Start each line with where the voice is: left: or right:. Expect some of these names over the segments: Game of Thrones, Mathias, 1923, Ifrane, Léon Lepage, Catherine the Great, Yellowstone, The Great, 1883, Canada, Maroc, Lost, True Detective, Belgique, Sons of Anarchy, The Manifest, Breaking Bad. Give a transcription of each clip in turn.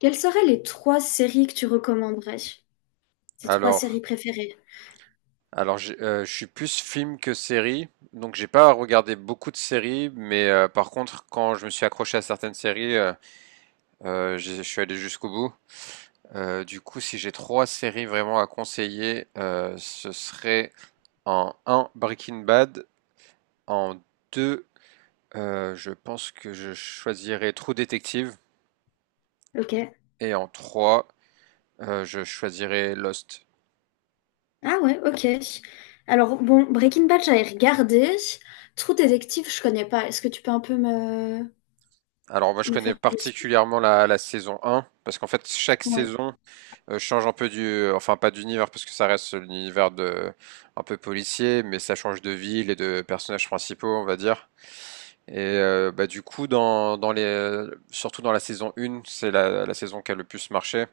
left: Quelles seraient les trois séries que tu recommanderais? Tes trois
right: Alors,
left: séries préférées?
right: alors, je suis plus film que série, donc j'ai pas regardé beaucoup de séries, mais par contre, quand je me suis accroché à certaines séries, je suis allé jusqu'au bout. Du coup, si j'ai trois séries vraiment à conseiller, ce serait en un Breaking Bad, en 2 je pense que je choisirais True Detective,
left: Ok.
right: et en 3 je choisirais Lost.
left: Ah ouais, ok. Alors, bon, Breaking Bad, j'avais regardé. True Detective, je connais pas. Est-ce que tu peux un peu me,
right: Alors moi je
left: me
right: connais
left: faire le speak?
right: particulièrement la saison un parce qu'en fait chaque
left: Ouais.
right: saison change un peu du, enfin pas d'univers parce que ça reste l'univers de un peu policier, mais ça change de ville et de personnages principaux, on va dire. Et bah, du coup, surtout dans la saison 1, c'est la saison qui a le plus marché.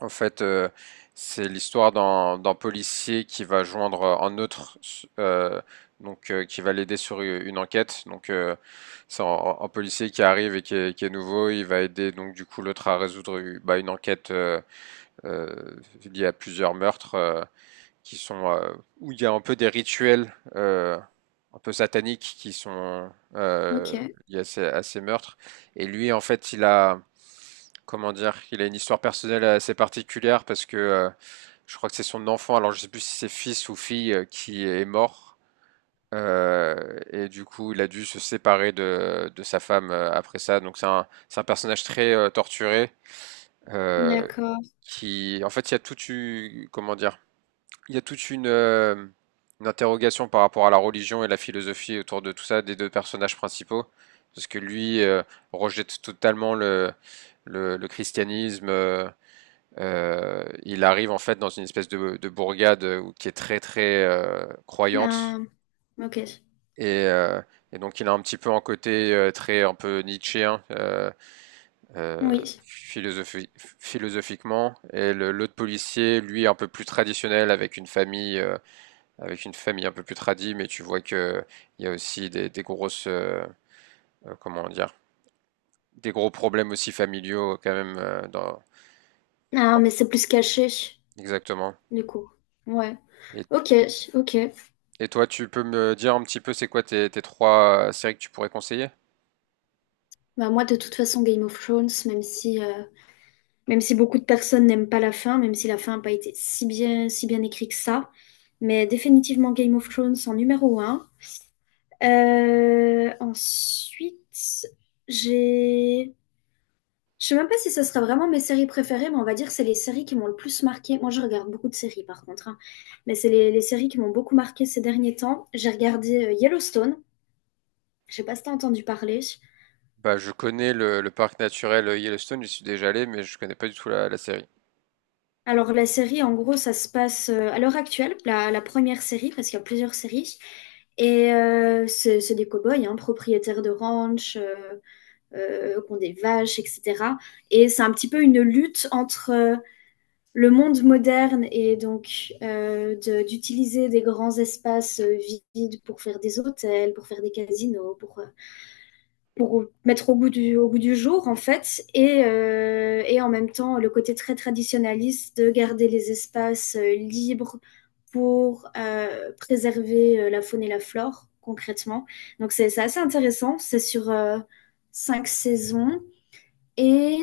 right: En fait, c'est l'histoire d'un policier qui va joindre un autre, euh, donc qui va l'aider sur une enquête. Donc c'est un policier qui arrive et qui est nouveau, il va aider donc du coup l'autre à résoudre bah, une enquête euh, il y a plusieurs meurtres qui sont où il y a un peu des rituels un peu sataniques qui sont euh,
left: Ok.
right: liés à ces meurtres. Et lui, en fait, comment dire, il a une histoire personnelle assez particulière parce que je crois que c'est son enfant, alors je sais plus si c'est fils ou fille qui est mort. Et du coup, il a dû se séparer de sa femme après ça. Donc c'est un personnage très torturé euh,
left: D'accord.
right: qui, en fait, il y a tout eu, comment dire, il y a toute une interrogation par rapport à la religion et la philosophie autour de tout ça des deux personnages principaux, parce que lui rejette totalement le christianisme. Il arrive en fait dans une espèce de bourgade qui est très très croyante,
left: Ah, ok.
right: et, euh, et donc il a un petit peu un côté très un peu nietzschéen, euh,
left: Oui.
right: philosophiquement, et l'autre policier lui un peu plus traditionnel avec une famille un peu plus tradie, mais tu vois que il y a aussi des grosses, comment dire, des gros problèmes aussi familiaux quand même dans,
left: Ah, mais
right: dans-
left: c'est plus caché,
right: exactement.
left: du coup. Ouais.
right: Et,
left: Ok, ok.
right: et toi, tu peux me dire un petit peu c'est quoi tes, tes trois séries que tu pourrais conseiller?
left: Bah moi, de toute façon, Game of Thrones, même si beaucoup de personnes n'aiment pas la fin, même si la fin n'a pas été si bien écrite que ça, mais définitivement Game of Thrones en numéro un. Ensuite, j'ai... Je sais même pas si ça sera vraiment mes séries préférées, mais on va dire que c'est les séries qui m'ont le plus marqué. Moi, je regarde beaucoup de séries, par contre, hein. Mais c'est les séries qui m'ont beaucoup marqué ces derniers temps. J'ai regardé Yellowstone. Je sais pas si t'as entendu parler.
right: Bah, je connais le parc naturel Yellowstone, j'y suis déjà allé, mais je connais pas du tout la, la série.
left: Alors la série, en gros, ça se passe à l'heure actuelle, la première série, parce qu'il y a plusieurs séries. Et c'est des cow-boys, hein, propriétaires de ranch, qui ont des vaches, etc. Et c'est un petit peu une lutte entre le monde moderne et donc d'utiliser des grands espaces vides pour faire des hôtels, pour faire des casinos, pour mettre au goût du jour, en fait, et en même temps le côté très traditionnaliste de garder les espaces libres pour préserver la faune et la flore, concrètement. Donc c'est assez intéressant, c'est sur cinq saisons, et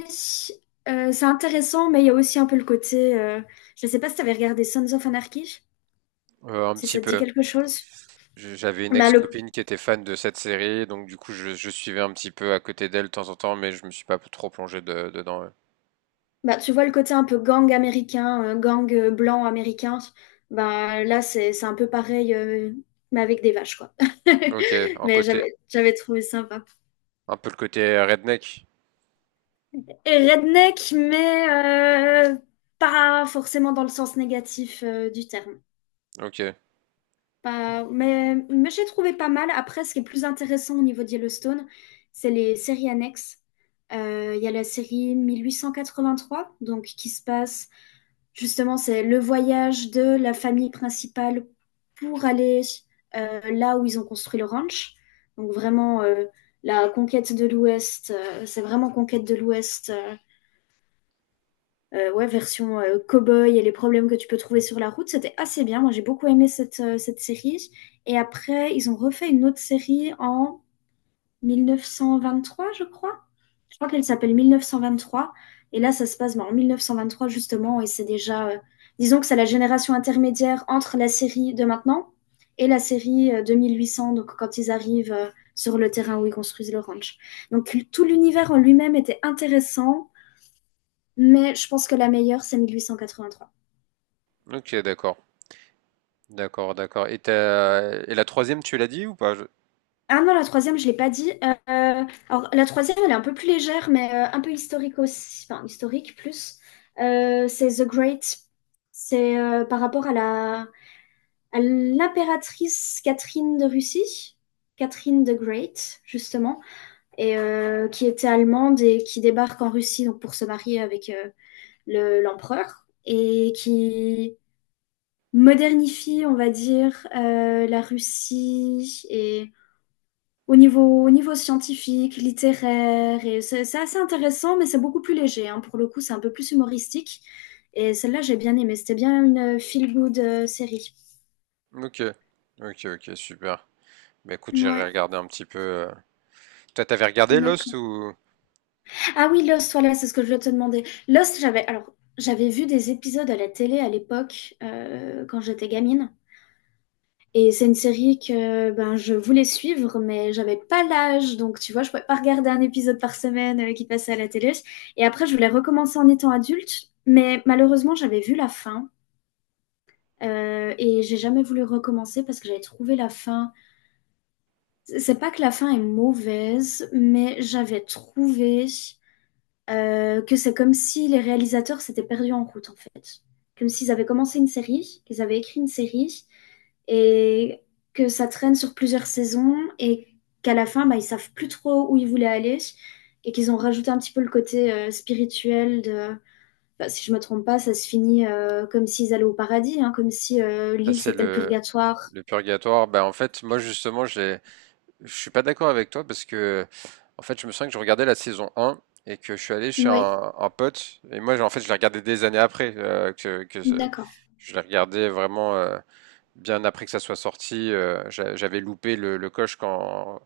left: euh, c'est intéressant, mais il y a aussi un peu le côté, je ne sais pas si tu avais regardé Sons of Anarchy,
right: Un
left: si
right: petit
left: ça te dit
right: peu.
left: quelque chose.
right: J'avais une
left: Bah, le,
right: ex-copine qui était fan de cette série, donc du coup je suivais un petit peu à côté d'elle de temps en temps, mais je me suis pas trop plongé dedans. Ouais.
left: Bah, tu vois le côté un peu gang américain, gang blanc américain, bah, là c'est un peu pareil, mais avec des vaches, quoi.
right: Ok, en
left: Mais
right: côté,
left: j'avais trouvé sympa.
right: un peu le côté redneck.
left: Et redneck, mais pas forcément dans le sens négatif du terme.
right: Ok,
left: Pas, mais j'ai trouvé pas mal. Après, ce qui est plus intéressant au niveau de Yellowstone, c'est les séries annexes. Il y a la série 1883, donc qui se passe. Justement, c'est le voyage de la famille principale pour aller là où ils ont construit le ranch. Donc vraiment, la conquête de l'Ouest, c'est vraiment conquête de l'Ouest, ouais, version cow-boy et les problèmes que tu peux trouver sur la route. C'était assez bien. Moi, j'ai beaucoup aimé cette série. Et après, ils ont refait une autre série en 1923 je crois. Je crois qu'elle s'appelle 1923. Et là, ça se passe ben, en trois justement. Et c'est déjà, disons que c'est la génération intermédiaire entre la série de maintenant et la série 2800, donc quand ils arrivent sur le terrain où ils construisent le ranch. Donc tout l'univers en lui-même était intéressant, mais je pense que la meilleure, c'est 1883.
right: ok, d'accord, d'accord, d'accord. Et et la troisième, tu l'as dit ou pas?
left: Ah non, la troisième, je l'ai pas dit. Alors, la troisième, elle est un peu plus légère, mais un peu historique aussi. Enfin, historique plus. C'est The Great. C'est par rapport à à l'impératrice Catherine de Russie. Catherine the Great, justement, et qui était allemande et qui débarque en Russie donc pour se marier avec l'empereur et qui modernifie, on va dire, la Russie et au niveau scientifique, littéraire, et c'est assez intéressant, mais c'est beaucoup plus léger. Hein. Pour le coup, c'est un peu plus humoristique. Et celle-là, j'ai bien aimé. C'était bien une feel-good série.
right: Ok, ok, ok, super. Bah écoute, j'irai
left: Ouais,
right: regarder un petit peu. Toi, t'avais regardé Lost
left: d'accord.
right: ou
left: Ah oui, Lost, voilà, c'est ce que je voulais te demander. Lost, alors, j'avais vu des épisodes à la télé à l'époque, quand j'étais gamine. Et c'est une série que ben, je voulais suivre, mais j'avais pas l'âge. Donc, tu vois, je pouvais pas regarder un épisode par semaine qui passait à la télé. Et après, je voulais recommencer en étant adulte. Mais malheureusement, j'avais vu la fin. Et j'ai jamais voulu recommencer parce que j'avais trouvé la fin. C'est pas que la fin est mauvaise, mais j'avais trouvé que c'est comme si les réalisateurs s'étaient perdus en route, en fait. Comme s'ils avaient commencé une série, qu'ils avaient écrit une série et que ça traîne sur plusieurs saisons et qu'à la fin, bah, ils ne savent plus trop où ils voulaient aller et qu'ils ont rajouté un petit peu le côté spirituel de... Bah, si je me trompe pas, ça se finit comme s'ils allaient au paradis, hein, comme si
right: ça
left: l'île
right: c'est
left: c'était le purgatoire.
right: le purgatoire? Bah en fait, moi justement, je suis pas d'accord avec toi parce que en fait, je me souviens que je regardais la saison un et que je suis allé chez
left: Oui,
right: un pote et moi, en fait, je l'ai regardé des années après
left: d'accord.
right: je l'ai regardé vraiment. Bien après que ça soit sorti, j'avais loupé le coche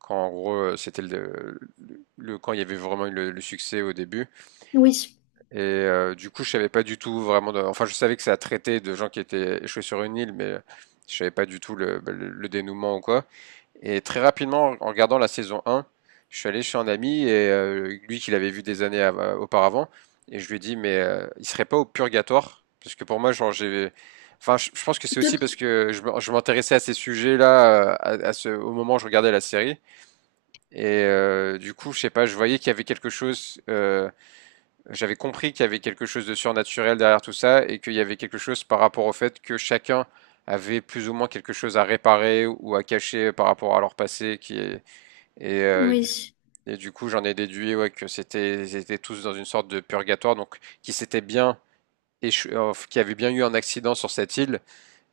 right: quand en gros c'était quand il y avait vraiment eu le succès au début.
left: Oui,
right: Et du coup, je savais pas du tout vraiment. Enfin, je savais que ça traitait de gens qui étaient échoués sur une île, mais je savais pas du tout bah, le dénouement ou quoi. Et très rapidement, en regardant la saison 1, je suis allé chez un ami, et lui qui l'avait vu des années auparavant, et je lui ai dit, mais il serait pas au purgatoire? Parce que pour moi, genre, Enfin, je pense que c'est aussi parce que je m'intéressais à ces sujets-là, à ce, au moment où je regardais la série. Et du coup, je sais pas, je voyais qu'il y avait quelque chose, j'avais compris qu'il y avait quelque chose de surnaturel derrière tout ça et qu'il y avait quelque chose par rapport au fait que chacun avait plus ou moins quelque chose à réparer ou à cacher par rapport à leur passé qui est, et, euh, du,
left: oui,
right: et du coup, j'en ai déduit ouais, que c'était, ils étaient tous dans une sorte de purgatoire, donc qui s'étaient bien qui avaient bien eu un accident sur cette île,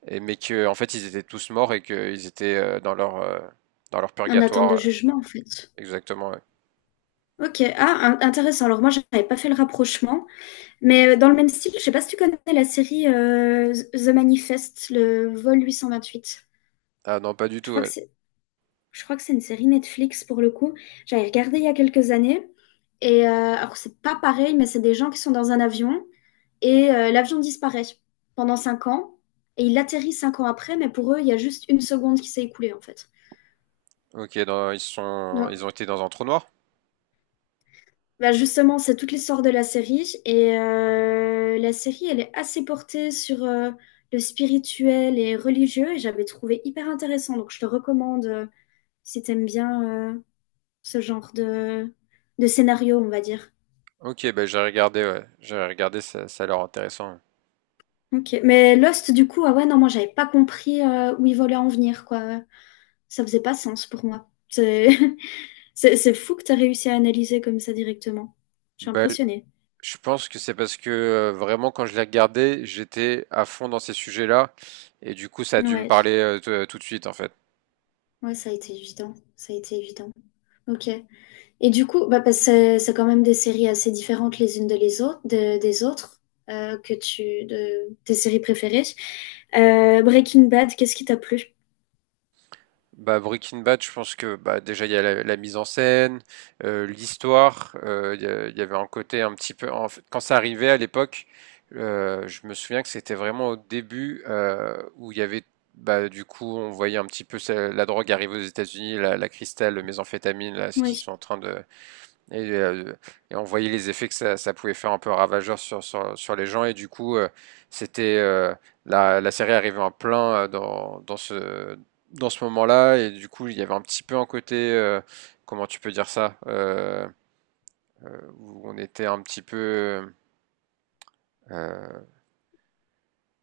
right: et, mais que en fait ils étaient tous morts et qu'ils étaient dans leur
left: en attente de
right: purgatoire. Ouais.
left: jugement en fait.
right: Exactement. Ouais.
left: Ok, ah, intéressant. Alors moi, j'avais pas fait le rapprochement. Mais dans le même style, je sais pas si tu connais la série The Manifest, le vol 828.
right: Ah non, pas du
left: Je
right: tout.
left: crois que
right: Ouais.
left: c'est, je crois que c'est une série Netflix pour le coup. J'avais regardé il y a quelques années. Et alors c'est pas pareil, mais c'est des gens qui sont dans un avion et l'avion disparaît pendant 5 ans et il atterrit 5 ans après, mais pour eux il y a juste une seconde qui s'est écoulée en fait.
right: Ok, ils sont,
left: Donc
right: ils ont été dans un trou noir.
left: Bah justement, c'est toute l'histoire de la série et la série, elle est assez portée sur le spirituel et religieux et j'avais trouvé hyper intéressant. Donc je te recommande si t'aimes bien ce genre de scénario, on va dire.
right: Ok, ben j'ai regardé, ouais. J'ai regardé, ça a l'air intéressant. Ouais.
left: Ok, mais Lost, du coup, ah ouais, non, moi j'avais pas compris où ils voulaient en venir, quoi. Ça faisait pas sens pour moi. C'est c'est fou que t'as réussi à analyser comme ça directement. Je suis
right: Bah,
left: impressionnée.
right: je pense que c'est parce que vraiment quand je l'ai regardé, j'étais à fond dans ces sujets-là et du coup ça a dû me parler
left: Ouais,
right: tout de suite en fait.
left: ouais, ça a été évident, ça a été évident. Ok. Et du coup, bah, parce que c'est quand même des séries assez différentes les unes de les autres, des autres, tes séries préférées. Breaking Bad, qu'est-ce qui t'a plu?
right: Bah Breaking Bad, je pense que bah déjà il y a la, la mise en scène, l'histoire, il y avait un côté un petit peu en fait quand ça arrivait à l'époque, je me souviens que c'était vraiment au début où il y avait bah du coup on voyait un petit peu la drogue arriver aux États-Unis, la cristal, le méthamphétamine là, ce qu'ils
left: Oui.
right: sont en train de. Et, euh, et on voyait les effets que ça pouvait faire un peu ravageur sur, sur, sur les gens. Et du coup, c'était la, la série arrivait en plein dans, dans ce moment-là. Et du coup, il y avait un petit peu un côté, comment tu peux dire ça, où on était un petit peu euh,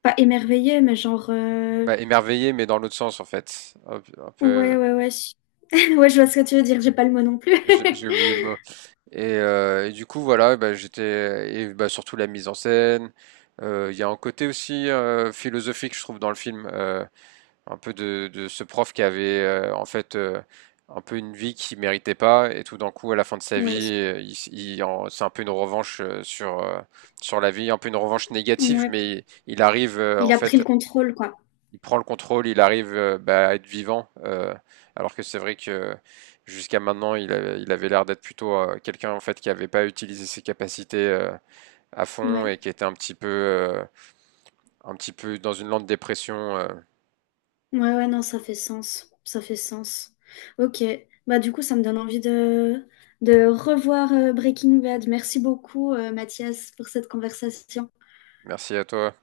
left: Pas émerveillé, mais genre,
right: bah, émerveillé, mais dans l'autre sens, en fait. Un peu,
left: ouais, ouais, ouais. Ouais, je vois ce que tu veux dire, j'ai pas le mot non plus.
right: j'ai oublié le mot. Et du coup, voilà, bah, j'étais et bah, surtout la mise en scène. Il y a un côté aussi philosophique, je trouve, dans le film, un peu de ce prof qui avait en fait un peu une vie qu'il méritait pas, et tout d'un coup, à la fin de sa
left: Oui.
right: vie, c'est un peu une revanche sur la vie, un peu une revanche négative,
left: Ouais.
right: mais arrive
left: Il
right: en
left: a pris
right: fait
left: le contrôle, quoi.
right: il prend le contrôle, il arrive bah, à être vivant, alors que c'est vrai que jusqu'à maintenant, il avait l'air d'être plutôt quelqu'un en fait qui n'avait pas utilisé ses capacités à fond
left: Ouais.
right: et qui était un petit peu dans une lente dépression.
left: Ouais, ouais, non, ça fait sens. Ça fait sens. Ok. Bah, du coup, ça me donne envie de revoir Breaking Bad. Merci beaucoup, Mathias, pour cette conversation.
right: Merci à toi.